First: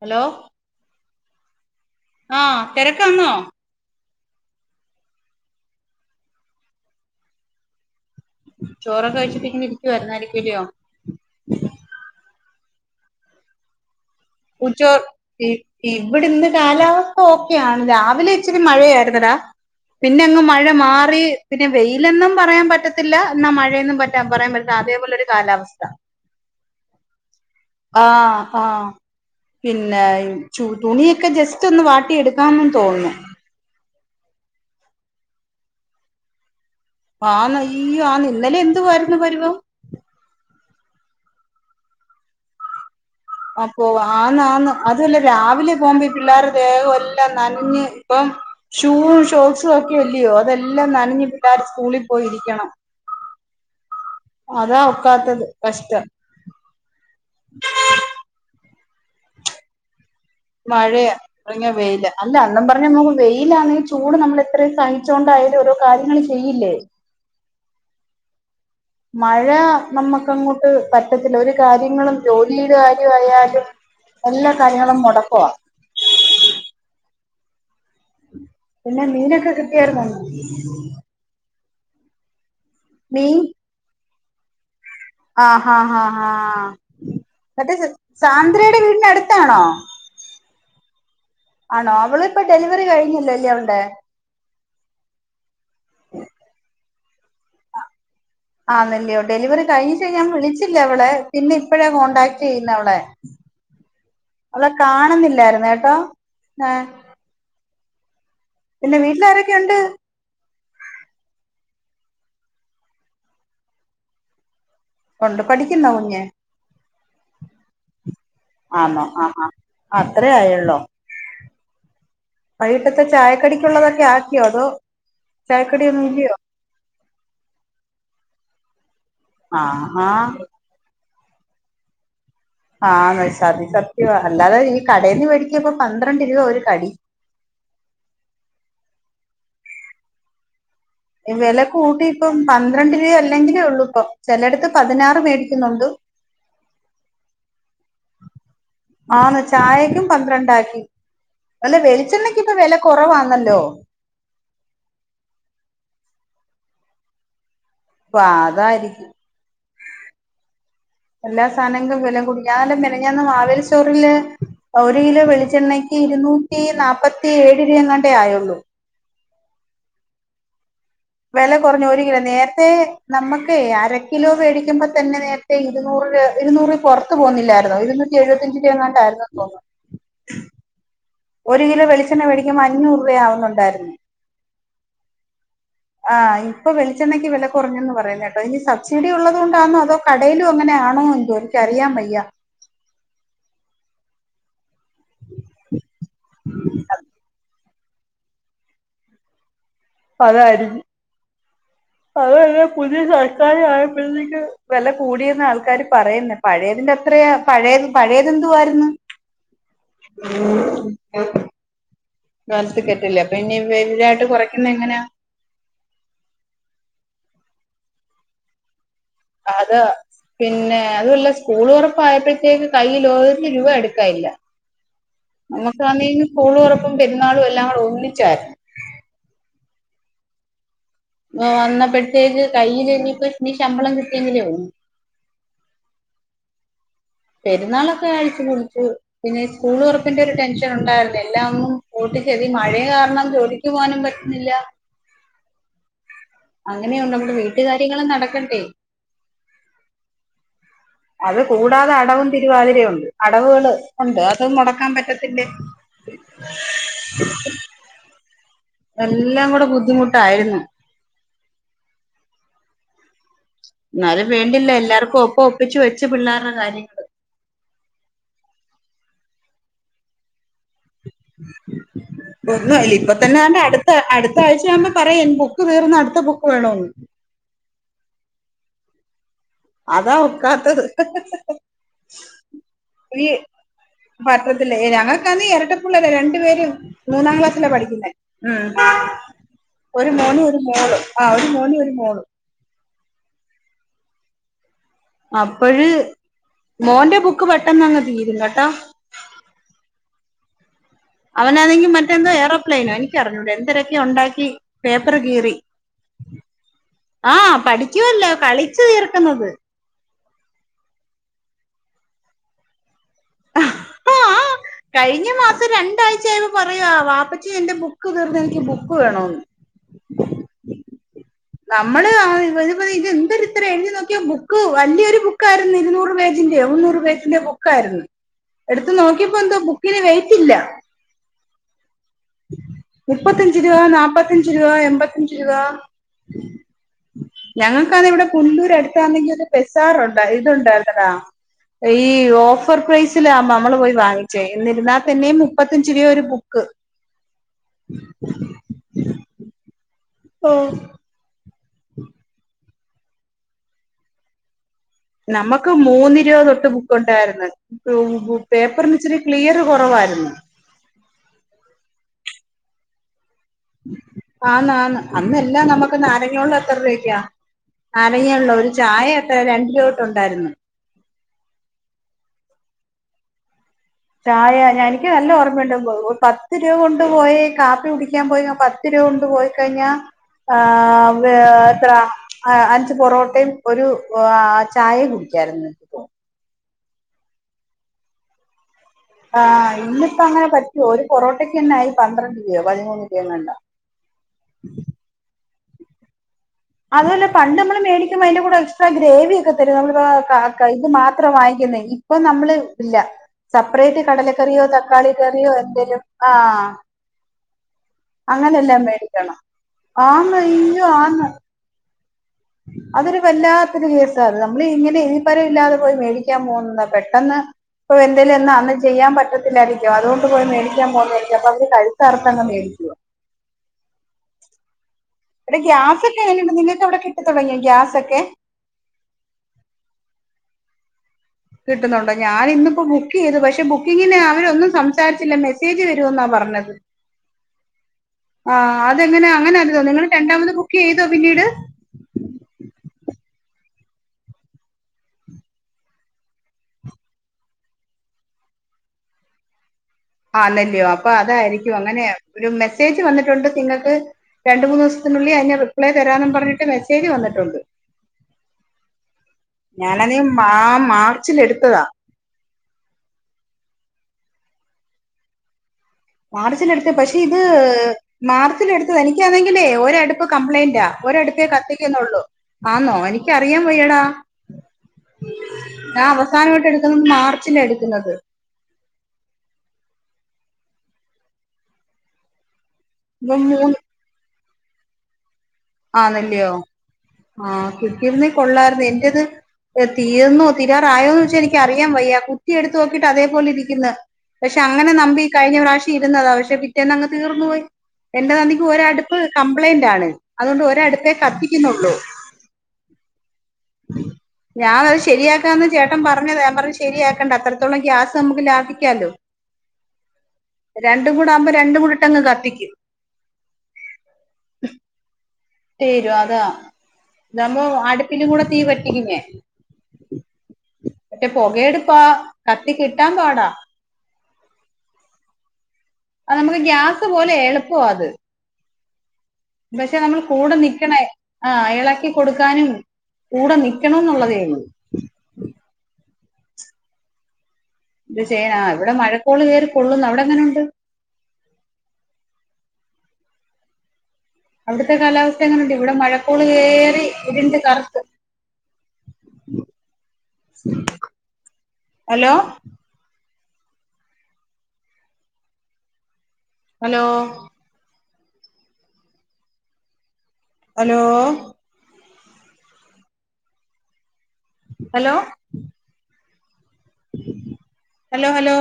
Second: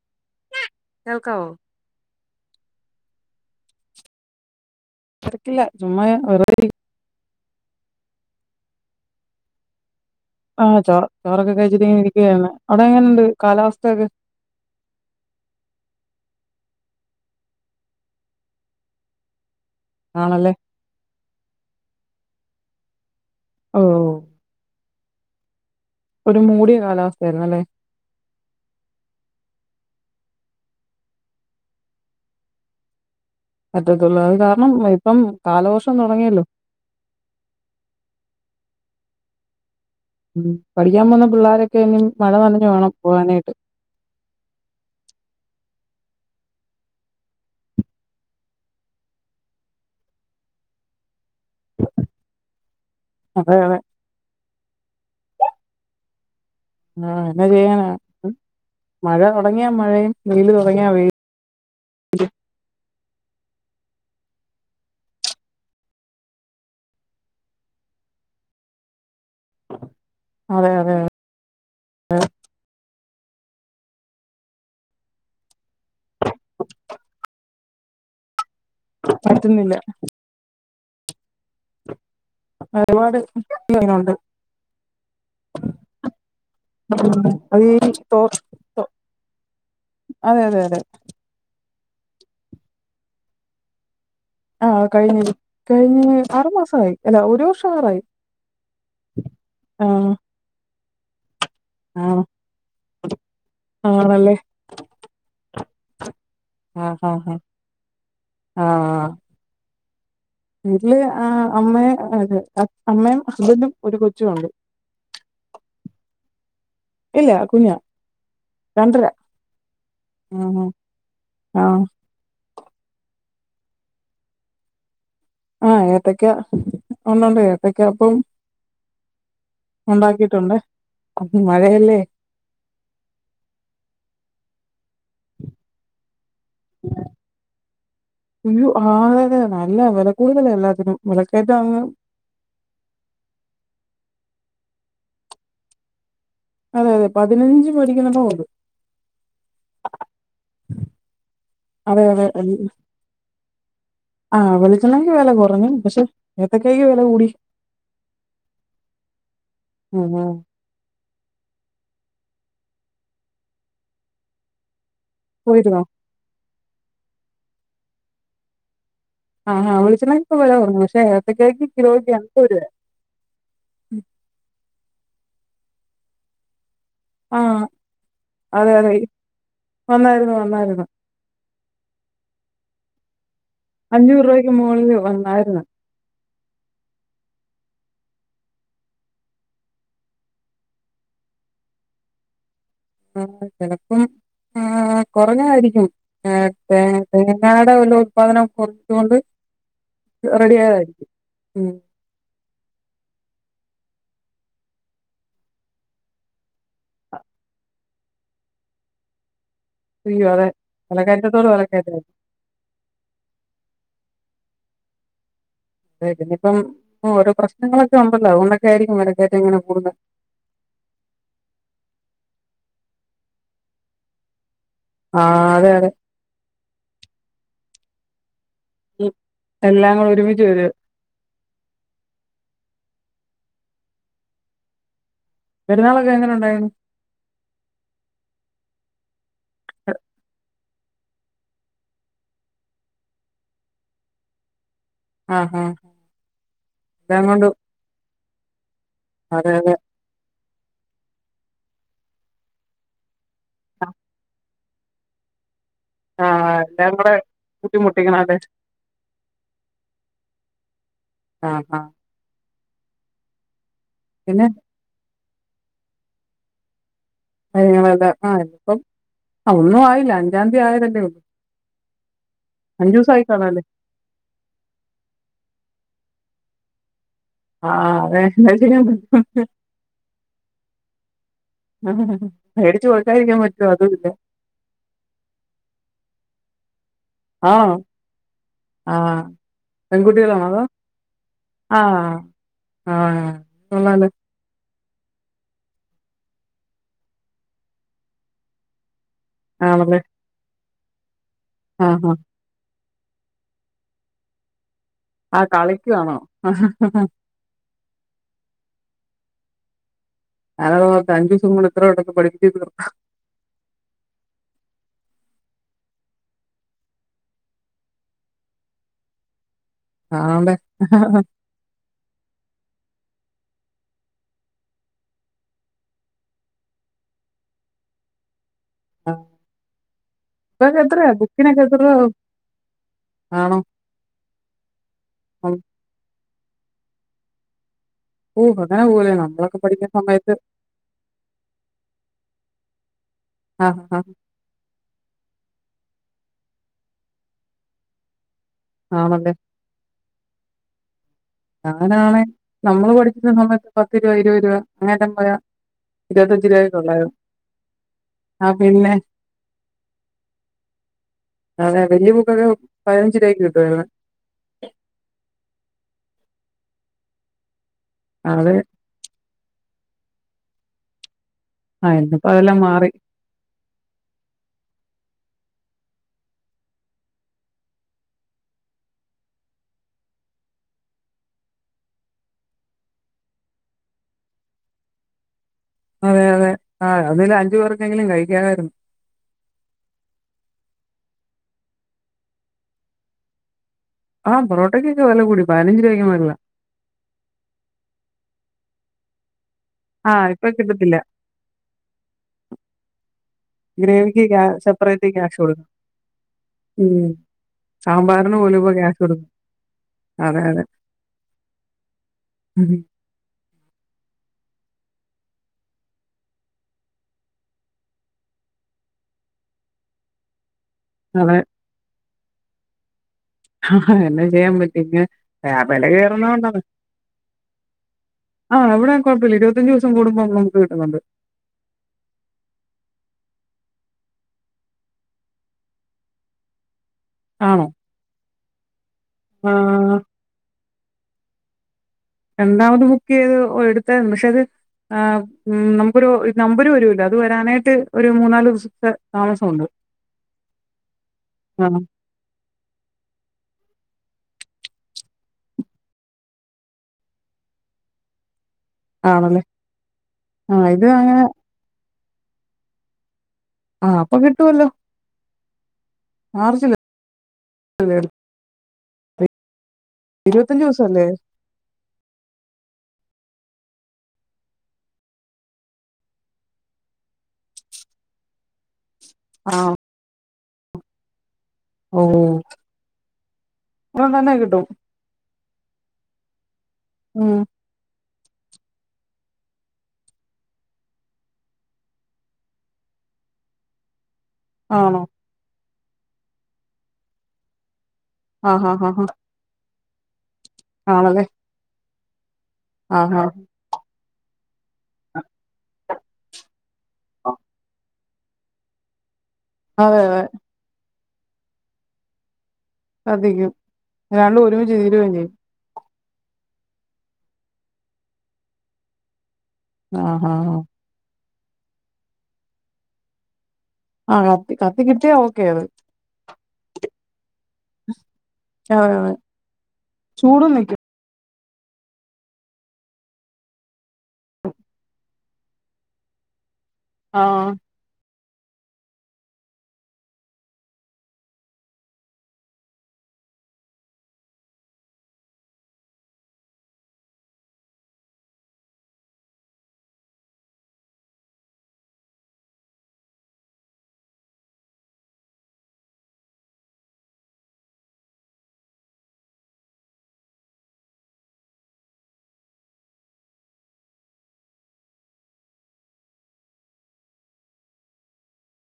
Hello കേൾക്കാവോ ആ തിരക്കാന്നോ ആ തിരക്കില്ല ചുമ്മാ വെറുത ചോറൊക്കെ കഴിച്ചിട്ട് ഇങ്ങനെ ഇരിക്കുവാരുന്നാടി ആ ചോറ് ചോറെക്കെ കഴിച്ചിട്ട് ഇങ്ങനിരിക്കുകയാണ് അവിടെ എങ്ങനെണ്ട് കാലാവസ്ഥയൊക്കെ ഉച്ചോർ ഇ ഇവിടെന്ന് കാലാവസ്ഥ ഒക്കെയാണ് രാവിലെ ഇച്ചിരി മഴയായിരുന്നടാ പിന്നെ അങ്ങ് ആണല്ലേ മഴ മാറി പിന്നെ വെയിലൊന്നും പറയാൻ പറ്റത്തില്ല എന്ന ഓ മഴേന്നും പറ്റ പറയാൻ പറ്റണ അതേ പോലെ [unintelligible] കാലാവസ് ഒരു മൂടിയ കാലാവസ്ഥയായിരുന്നു അല്ലേ ആഹ് ആഹ് പിന്നെ ചു തുണിയൊക്കെ ജസ്റ്റ് ഒന്ന് വാട്ടി എടുക്കാന്ന് തോന്നുന്നു പറ്റത്തുള്ളൂ അത് കാരണം ഇപ്പം കാലവർഷം തൊടങ്ങിയല്ലോ ആന്ന് അയ്യോ ആന്ന് ഇന്നലെ എന്തുവാരുന്നു പരുവം ഉം പഠിക്കാൻ പോന്ന പിള്ളാരൊക്കെ ഇനി മഴ നനഞ്ഞു വേണം പോകാനായിട്ട് അപ്പൊ ആന്ന് ആന്ന് അതുവല്ല രാവിലെ പിള്ളേരുടെ ദേഹം എല്ലാം നനഞ്ഞ് ഇപ്പം ഷൂ ഷോക്സും ഒക്കെ ഇല്ലയോ അതെല്ലാം നനഞ്ഞ് പിള്ളേർ സ്കൂളിൽ പോയി ഇരിക്കണം അതെ അതെ അതാ ഒക്കാത്തത് കഷ്ടം ആ എന്നാ ചെയ്യാനാ മഴ തുടങ്ങിയാ മഴയും വെയില് തുടങ്ങിയാ മഴയ വെയിലും തുടങ്ങിയ വെയില് അല്ല അണ്ണൻ പറഞ്ഞ നോ വെയിലാണങ്കിലും ചൂട് നമ്മൾ എത്രയും സഹിച്ചോണ്ടായാലും ഓരോ കാര്യങ്ങൾ ചെയ്യില്ലേ മഴ നമുക്ക്ങ്ങോട്ട് അതെ അതെ പറ്റത്തില്ല ഒരു കാര്യങ്ങളും ജോലി കാര്യ ക്ക് വയ്യാലും എല്ലാ കാര്യങ്ങളും മുടക്കവാ പിന്നെ മീനൊക്കെ പറ്റുന്നില്ല കിട്ടിയായിന്നോ ഒരുപാട്ണ്ട് ആഹഹാഹാ ഹാ അത് മറ്റേ ഈ തോ സാന്ദ്രയുടെ തോ വീടിന അടുത്താണോ അതെ അതെ അതെ ആണോ അവള ഇപ്പ ഡെലിവറി കഴിഞ്ഞല്ലോ അല്ലേ അവൾടെ ആ കഴിഞ്ഞ കഴിഞ്ഞ ആറു മാസമായി അല്ലാ ഒരു വർഷം ആറായി ആണല്ലിയോ ഡെലിവറി ആ കഴിച്ചാ ഞാൻ വിളിച്ച് ല്ല അവളെ പിന്നെ ഇപ്പഴാ ആ കോടാക്ടെയ്യ്ന്നെ അവളെ ആണല്ലേ? അവളെ കാണുന്നില്ലായിര്ന്ന് കെ ആ ആ ഹാ ഹാ ആ പിന്നെ വീട്ടിലാരൊക്കെ ഉണ്ട് വീട്ട്ല് ആ അമ്മേം അതെ അമ്മയും ഹസ്ബന്റും ഒര് കൊച്ചു ഉണ്ട് ഒണ്ട് പഠിക്കുന്നോ കുഞ്ഞ് ഇല്ല കുഞ്ഞാ ആന്നോ രണ്ടര ആ ആ അത്രേ ആഹ് ആയൊള്ളോ ആഹ് വൈകിട്ടത്തെ ചായക്കടിക്കുള്ളതൊക്കെ ആക്കിയോ അതോ ആ ചായക്കടിയൊന്നും ഏത്തക്ക ഇല്ലയോ ഒണ്ടുണ്ട് ഏത്തക്ക അപ്പവും ആ ആ അത് മഴയല്ലേ ആ സതി സത്യവാ അല്ലാതെ ഈ കടേന്ന് മേടിക്ക്മ്പ പന്ത്ര ഒരു കടി അയ്യോ ആഹ് അതെ അതെ നല്ല വെല കൂടുതല എല്ലാ വെല കൂട്ടി ഇപ്പം പന്ത്രണ്ട് രൂപ അല്ലെങ്കിലേ ഒള്ളൂ ഇപ്പം ചെലട്ത്ത് പതിനാറ് മേടിക്കുന്നൊണ്ട് അതെ അതെ പതിനഞ്ച് മേടിക്കുന്നടം ഉണ്ട്. ആന്ന് ചായക്കും പന്ത്രണ്ടാക്കി അല്ല അതെ അതെ വെളിച്ചെണ്ണക്കിപ്പം വെല കൊറവാന്ന ഹലോ ആഹ് വെളിച്ചെണ്ണക്ക് ഒക്കെ വെല കൊറഞ്ഞു പഷെ ഏത്തക്കായിക്ക് വെല കൂടി പ്പൊ അതായിരിക്കും ഉം ഉം എല്ലാ സാനക്കും വെല കൂടി ഞാന് മിനിഞ്ഞാന്ന് മാവേലി സ്റ്റോറില് ഒര് കിലോ പോയിരുന്നോ? വെളിച്ചെണ്ണയ്ക്ക് ഇരുന്നു റ്റി നാല്പ്പത്തി ഏഴ് രൂപ എങ്ങാണ്ടേ ആയൊള്ളൂ ആ ഹാ വെളിച്ചെണ്ണക്ക് ഇപ്പ വെല കുറഞ്ഞു വെല ഏത്തക്കായ്ക്ക് കൊർഞ്ഞു ഒരു കിലോയ്ക്ക് കിലോ എൺപത് രൂപയാ നേര്ത്തെ നമ്മക്ക് അര കിലോ വേടിക്കുമ്പ ത്തന്നെ നേരത്തെ ഇരുന്നൂർ രൂ ഇരുന്നൂറ് പൊർത്തു ആഹ് പോന്നില്ലാരുന്നു ഇരുന്നൂറ്റി എഴുപത്തിഞ്ച് അതെ അതെ രൂപങ്ങാണ്ടായിരുന്നു തോന്നുന്നു വന്നായിരുന്നു വന്നായിരുന്നു ഒരു കിലോ വെളിച്ചെണ്ണ വേടിക്കുമ്പോ അഞ്ഞൂറ് വേ അവുന്ന് അഞ്ഞൂറ് രൂപക്ക് മുകളില് വന്നാരുന്നു ആ ഇപ്പൊ വെളിച്ചെണ്ണക്ക് വെല കൊറഞ്ഞന്ന് പറയുന്ന കേട്ടോ ഇനി സബ്സിഡി ഉള്ളതോണ്ടാന്നോ അതോ കടയിലും അങ്ങനൊണോ എന്തോ എനിക്കറിയാൻ വയ്യ ആ ചെലപ്പം ആ കൊറഞ്ഞായിരിക്കും ആ ആ ആ [unintelligible] ഉല്പാദനം കൊർച്ചോണ്ട് റെഡിയായതാരിക്കും ഉം അതെന്നെ പുതിയ സർക്കര് ആയപ്പഴ്ത്തേക്ക് വെല കൂടിയെന്ന് ആൾക്കാര് പറയുന്നെ പഴയതിന്റെ അത്രയാ പഴയത് പഴയതെന്തു ആരുന്നു ഇയ്യൊ അതെ വെലക്കയറ്റത്തോട് വെലക്കയറ്റാ [unintelligible] കെട്ടില്ല അപ്പ ഇന്നി വലുതായിട്ട് കൊറയ്ക്കുന്ന എങ്ങനാ [unintelligible] ഇപ്പം ഓരോ പ്രശ്നങ്ങളൊക്കെ ഒണ്ടല്ലോ അതൊണ്ടൊക്കെ ആയിരിക്കും വെല അത പിന്നെ അതുവല്ല സ്കൂൾ തൊറപ്പായ്പ്പഴ്ത്തേക്ക് കയ്യിൽ ഓരെ രൂപ എടുക്കായില്ല ആ അതെ നമുക്ക് അതെ ആന്നെ സ്കൂള് തൊറപ്പം പെരുന്നാളും എല്ലാം കൂടെ ഒ ന്നിച്ചാ മ്മ് എല്ലാങ്ങുടെ ഒരുമിച്ച് വരു വന്നപ്പോഴത്തേക്ക് കയ്യില് ഇഞ്ഞ്പ്പോ ഇനി ശമ്പളം കിട്ടിയെങ്കിലേള്ളൂ പെരുന്നാളൊക്കെ എങ്ങനെ ഉണ്ടായിരുന്നു പെരുന്നാളൊക്കെ അടിച്ചു പൊളിച്ചു പിന്നെ സ്കൂള് തൊറപ്പന്റെ ഒരു ടെൻഷ് ഒണ്ടായിരുന്നു എല്ലും കൂട്ടിച്ചെതി മഴയ കാരണം ജോലിക്ക് പോകാനും പറ്റുന്നില്ല ആ ആ അങ്ങനെയുണ്ട് നമ്മുടെ വീട്ടുകാര്യങ്ങളും നട ക്കണ്ടേയ് അതെ അതെ അത് കൂടാതെ അടവും തിരുവാതിരയുണ്ട് അടവുകൾ ഉണ്ട് അത് നട ക്കാൻ പറ്റത്തില്ലേ ആ എല്ലാങ്കൂടെ ബുദ്ധിമുട്ടിക്കണ അല്ലേ എല്ലാം കൂടെ ബുദ്ധിമുട്ടായിരുന്നു ആ ആ ന്നാലും പിന്നെ വേണ്ടില്ല എല്ലാർക്കും ഒ ഒപ്പിച്ച് വെച്ച് പിള്ളാരെ കാര്യങ്ങള് [unintelligible] ഒന്നും ആയില്ല അഞ്ചാം തീയതി ആയതല്ലേ ഉള്ളൂ ഒന്നും അഞ്ചു ആയ്ല്ല്യ ഇപ്പ ദിവസമായി തന്നെ ആണ്ടെ കാണാല്ലേ അട്ത്ത അട്ത്ത ആഴ്ചയാവുമ്പ പറയും ബുക്ക് തീർന്ന് അട് ത്ത ബുക്ക് വേണോന്ന് ആഹ് അതെ [unintelligible] അതാ ഒക്കാത്തത് മേടിച്ചു ഈ കൊടുക്കാതിരിക്കാൻ പറ്റുമോ അതുമില്ല പറ്റത്തില്ല ഏഹ് ഞങ്ങക്കാന്നേ എരട്ടപ്പുള്ളാരാ രണ്ട് പേരും മൂന്നാം ക്ലാസ്സിലാ ആണോ പഠിക്കുന്നേ. ഉം ആ ഒരു മോനും പെൺകുട്ടികളാണോ ഒരു അതോ മോളും ആ ഒരു മോന് ആ ഒരു മോള്. ആ കൊള്ളാലോ അപ്പഴ് മോന്റെ ബുക്ക് പെട്ടെന്ന് അങ്ങ് തീരും കെട്ടോ ആണല്ലേ ആ അവനാന്നെങ്കി ആ മറ്റെന്തോ ഏറോപ്ലെയ്നോ എനി ക്കറിഞ്ഞൂടാ എന്തരൊക്കേ ഉണ്ടാക്കി പേപ്പർ ആഹ് കീറി കളിക്കുവാണോ ക്കുവല്ലാ കളിച്ചു തീർക്ക്ന്നത്. [unintelligible] അഞ്ചൂസം കൊണ്ട് ഇത്ര പെട്ടെന്ന് പഠിപ്പിച്ച് തീർത്തൊ ആ കഴിഞ്ഞ മാസം രണ്ടാഴ്ചയായ്പ പറയാ വാപ്പച്ചി എന്റെ ബുക്ക് തീർന്ന് എനിക്ക് ബുക്ക് വേണോന്ന് ആഹ് [unintelligible] നമ്മള് ആ ഇ [unintelligible] ഇത് എന്തൊര് ഇത്ര എഴുതി നോക്കിയാ ബുക്ക് വലിയൊരു ബുക്കായിരുന്നു ഇരുന്നൂറ് പേജിന്റെ മുന്നൂറ് പേജിന്റെ ബുക്കായിരുന്നു. എടുത്ത് നോക്കിയപ്പോ എന്തോ ബുക്കിന് വെയ്റ്റില്ല. ക്കിനെക്കെ എത്ര രൂവ ആവും മുപ്പത്തഞ്ച് രൂവ നാപ്പത്തഞ്ച് രൂവ എമ്പത്തഞ്ച് രൂവ ഉം. ഞങ്ങ ക്കാന്നേ ഇവിടെ ഓ പുല്ലൂര് അങ്ങനെ പോലെ അട്ത്താന്നെങ്കി ഒരു നമ്മളൊക്കെ പഠിക്കുന്ന പെസാറുണ്ട് സമയത്ത് ഇത്ണ്ടായിരുന്നതാ ഈ ഓഫ് ഫർ പ്രൈസ് ലാവുമ്പ ആ മ്മൾ പോയി ആ വാങ്ങിച്ചേ എന്നിരുന്നാ തന്നെ മുപ്പത്തഞ്ച് രൂപ ഒരു ബുക്ക് ആ നല്ലെ ആ ഞാനാണെ നമ്മള് പഠിച്ചിര്ന്ന സമയത്ത് പത്ത് രൂപ ഇരുപത് രൂപ അങ്ങനെ പോയാ നമുക്ക് മൂന്ന് രൂപ ഇരുപത്തഞ്ച് തൊട്ട് രൂപയൊക്കെ ബുക്ക് ഉള്ളായിരുന്നു ഉണ്ടായിരുന്നു [unintelligible] ആ പിന്നെ പേപ്പറിന് ഇച്ചിരി ക്ലിയർ കൊറവായിരുന്നു [unintelligible] പതിനഞ്ച രൂപാക്ക് കി ആന്ന് ആന്ന് അന്നെല്ലാം നമ്മുക്ക് കഞ്ഞോള്ള എത്ര രൂപക്കാ? അറങ്ങൊള്ളൂ അതെ ഒരു ചായ രണ്ട് [unintelligible] ണ്ടായിരുന്നു ആയിരുന്നു ഇപ്പംഅതെല്ലാം മാറി ചായ ഞാൻ എനിക്ക് നല്ല ഓർമ്മയുണ്ട് പത്ത് രൂപ കൊണ്ട് പോയി കാപ്പി കുടിക്കാൻ പോയി പത്ത് രൂപ കൊണ്ട് പോയി കഴിഞ്ഞാ ആ എത്ര അഞ്ച് പൊറോട്ടയും ഒരു ചായയും കുടി ക്കാരുന്നു അതെ അതെ ആ [unintelligible] അഞ്ചു പേർക്കെങ്കിലും കഴിക്കാമായിരുന്നു ആ ഇന്നിപ്പങ്ങനെ പറ്റുവോ ഒരു പൊറോട്ടക്ക് തന്നെ ആയി പന്ത്രണ്ട് രൂപയോ പതിമൂന്ന് രൂപയോ എങ്ങാണ്ടാ ആ പോറോട്ടക്ക് ഒക്കെവെല കൂടി പതിനഞ്ച് രൂപക്ക് മേളിലാ അതുപോലെ പണ്ട് നമ്മള്മേടിക്കുമ്പോ അതിന്റെ കൂടെ എക്സ്ട്രാ ഗ്രേവിഒക്കെ ആ ഇപ്പൊ [unintelligible] ഇത് കിട്ടത്തില്ല മാത്രം വാങ്ങിക്കുന്നേ ഇപ്പൊ നമള് ഇല്ല സെപ്പറേറ്റ് ഗ്രേവിക്ക് കടലക്കറിയോ സെപ്പറേറ്റ് തക്കാളി ക്യാഷ് കറിയോ കൊടുക്കണം എന്തേലും ആ ഉം സാമ്പാറിന് പോലും ഇപ്പൊ അങ്ങനെല്ലാം ക്യാഷ് കൊടുക്കും മേടിക്കണം ആന്ന് അതെ അതെ അയ്യോ ആന്ന് ഉം. അതൊരു വല്ലാത്തൊരു കേസാ ത് നമ്മള് ഇങ്ങനെ ഈപരം ഇല്ലാതെ പോയി മേടിക്കാൻ പോകുന്നതാ. പെട്ടെന്ന് ഇപ്പൊ എന്തേലും ഒന്ന് അന്ന് ചെയ്യാൻ പറ്റത്തില്ലായിരിക്കും അതുകൊണ്ട് പോയി മേടി ക്കാൻ അതെ പോകുന്നേരിക്കും. അപ്പവര് കഴി ത്ത്അറുത്തങ്ങ് മേടിക്കുവാ. ഹാഹാ എന്നാചെയ്യാൻ പറ്റും. [unintelligible] എടീ വില ഗ്യാസ് ഒക്കെ എങ്ങനണ്ട്? കയറുന്നോണ്ടാണ് നിങ്ങക്ക് അവിടെ കിട്ടി തുടങ്ങിയോ ഗ്യാസൊക്കെ. ത്തൻഞ്ച് ദിവസം കൂടുമ്പോ നമ്മള് [unintelligible] കിട്ടുന്നുണ്ട് കിട്ടുന്നുണ്ടോ? ഞാനിന്നിപ്പോ ബുക്ക് ചെയ്തു. പക്ഷെ ബുക്കിങ്ങിന് അവരൊന്നും സംസാരിച്ചില്ല മെസ്സേജ് വരുവന്നാ പറഞ്ഞത്. ആണോ ആ അതെങ്ങനാ? അങ്ങനല്ലല്ലോ. ആ നിങ്ങൾ രണ്ടാമത് ബുക്ക് ചെയ്തോ പിന്നീട്. രണ്ടാമത് ബുക്ക് ചെയ്ത് എടുത്തായ്രുന്നു. പക്ഷെ അത് ആ നമുക്കൊരു നമ്പര് വരൂലൊ അത് വരാനായിട്ട് ഒരു മൂന്നാല് ദിവസത്തെ താമസമുണ്ട്. ആന്നല്ല്യോ. അപ്പൊ അതായിരിക്കും ആഹ് അങ്ങനെയാ ഒരു മെസ്സേജ് വന്നിട്ടുണ്ട് നിങ്ങക്ക്? രണ്ട് മൂന്ന് ദിവസത്തിനുള്ളിൽ അയിന് റിപ്ലൈ തരാന്നുംപറഞ്ഞിട്ട് മെസ്സേജ് വന്നിട്ടുണ്ട്. ആണല്ലേ ഞാനണേ മാ ആഹ് ഇത് അങ്ങനെ മാർച്ചിൽ എടുത്തതാ. ആ അപ്പൊ കിട്ടുവല്ലോ മാർച്ചില് എടുത്താ പക്ഷേ ഇത് മാർ ച്ചില് എടുത്തതാ എടുത്തത് എനിക്കാന്നെങ്കിലേ ഒ രടുപ്പ് ഇരുപത്തഞ്ച് കംപ്ലൈന്റാ. ദിവസല്ലേ ഒരടുപ്പേ കത്തിക്കുന്നുള്ളൂ. ആന്നോ എനിക്കറിയാൻ വെയ്യടാ. ഞാ അവസാനമായിട്ട് എടുക്കുന്നത്‌ മാർച്ചിലാ എടുക്കുന്നത്. ആ ഓ [unintelligible] ഇപ്പൊ മൂന്ന് തന്നെ കിട്ടും ആണല്ലയോ ഉം ആ കി തീർന്നേകൊള്ളായിരുന്നു ഇന്റേത് തീർന്നോ തീരാറായോ എന്ന് വെച്ചാൽ എനിക്ക് അറിയാൻ വയ്യ കുറ്റി എടുത്ത് നോക്കിയിട്ട് അതേപലെ ഇരിക്കിന്നു പക്ഷെ അങ്ങനെ ആണോ നബി ഈ കഴിഞ്ഞ പ്രാശ് കി രുന്നതാ പക്ഷെ പിറ്റേന്നങ്ങ് തീർന്നു പോയി എന്റെ ആഹ് നന്ദിക്ക് ഹാ ഹാ ഹാ ഒരടുപ്പ് കംപ്ലൈന്റ് ആണ് അതൊണ്ട് ഒരടുപ്പേ കത്തിക്കുന്നുള്ളൂ ആ ആ ഞാനത് ശരിയാക്കാന്ന് ചേട്ടൻ പറഞ്ഞതാ ഞാൻ പറഞ്ഞു ശ് ശരിയാക്കണ്ട അത്രത്തോളം ഗ്യാസ് നമുക്ക് ലാഭിക്കാലോ അതെ തെ രണ്ടും കൂടാകുമ്പോ രണ്ടുകൂടെ അങ്ങ് കത്തിക്കും ര ശ്രദ്ധിക്കും ഒരാള് ഒരുമിച്ച് തീരും ചെയ്യും. തീരും അതാ താവുമ്പോ അടുപ്പില്കൂടെ തീ പറ്റിക്കില്ലേ? ആഹ് ഹാ ഹാ മറ്റേ പുകയടുപ്പാ കത്തി കിട്ടാൻ പാടാ. ആ കത്തി കത്തികിട്ടിയാ ഓക്കെ ആണ്. അ നമുക്ക് ഗ്യാസ് പോലെ എളുപ്പാവത്. ആ പക്ഷെ നമ്മള് കൂടെ നിക്കണേ ആ ഇളക്കി കൊടുക്കാനും കൂടെ നിക്കണം ന്നുള്ളതേള്ളു. ആ എന്ത് ചെയ്യാനാ ഇവിടെ മഴക്കോള് വേറി കൊള്ളുന്നു അവിടെങ്ങനെണ്ട്? അവിടുത്തെ കാലാവസ്ഥങ്ങനെണ്ട് ഇവിടെ മഴക്കോള് കേറി ഇരിണ്ട് കറുത്ത് hello hello hello hello hello hello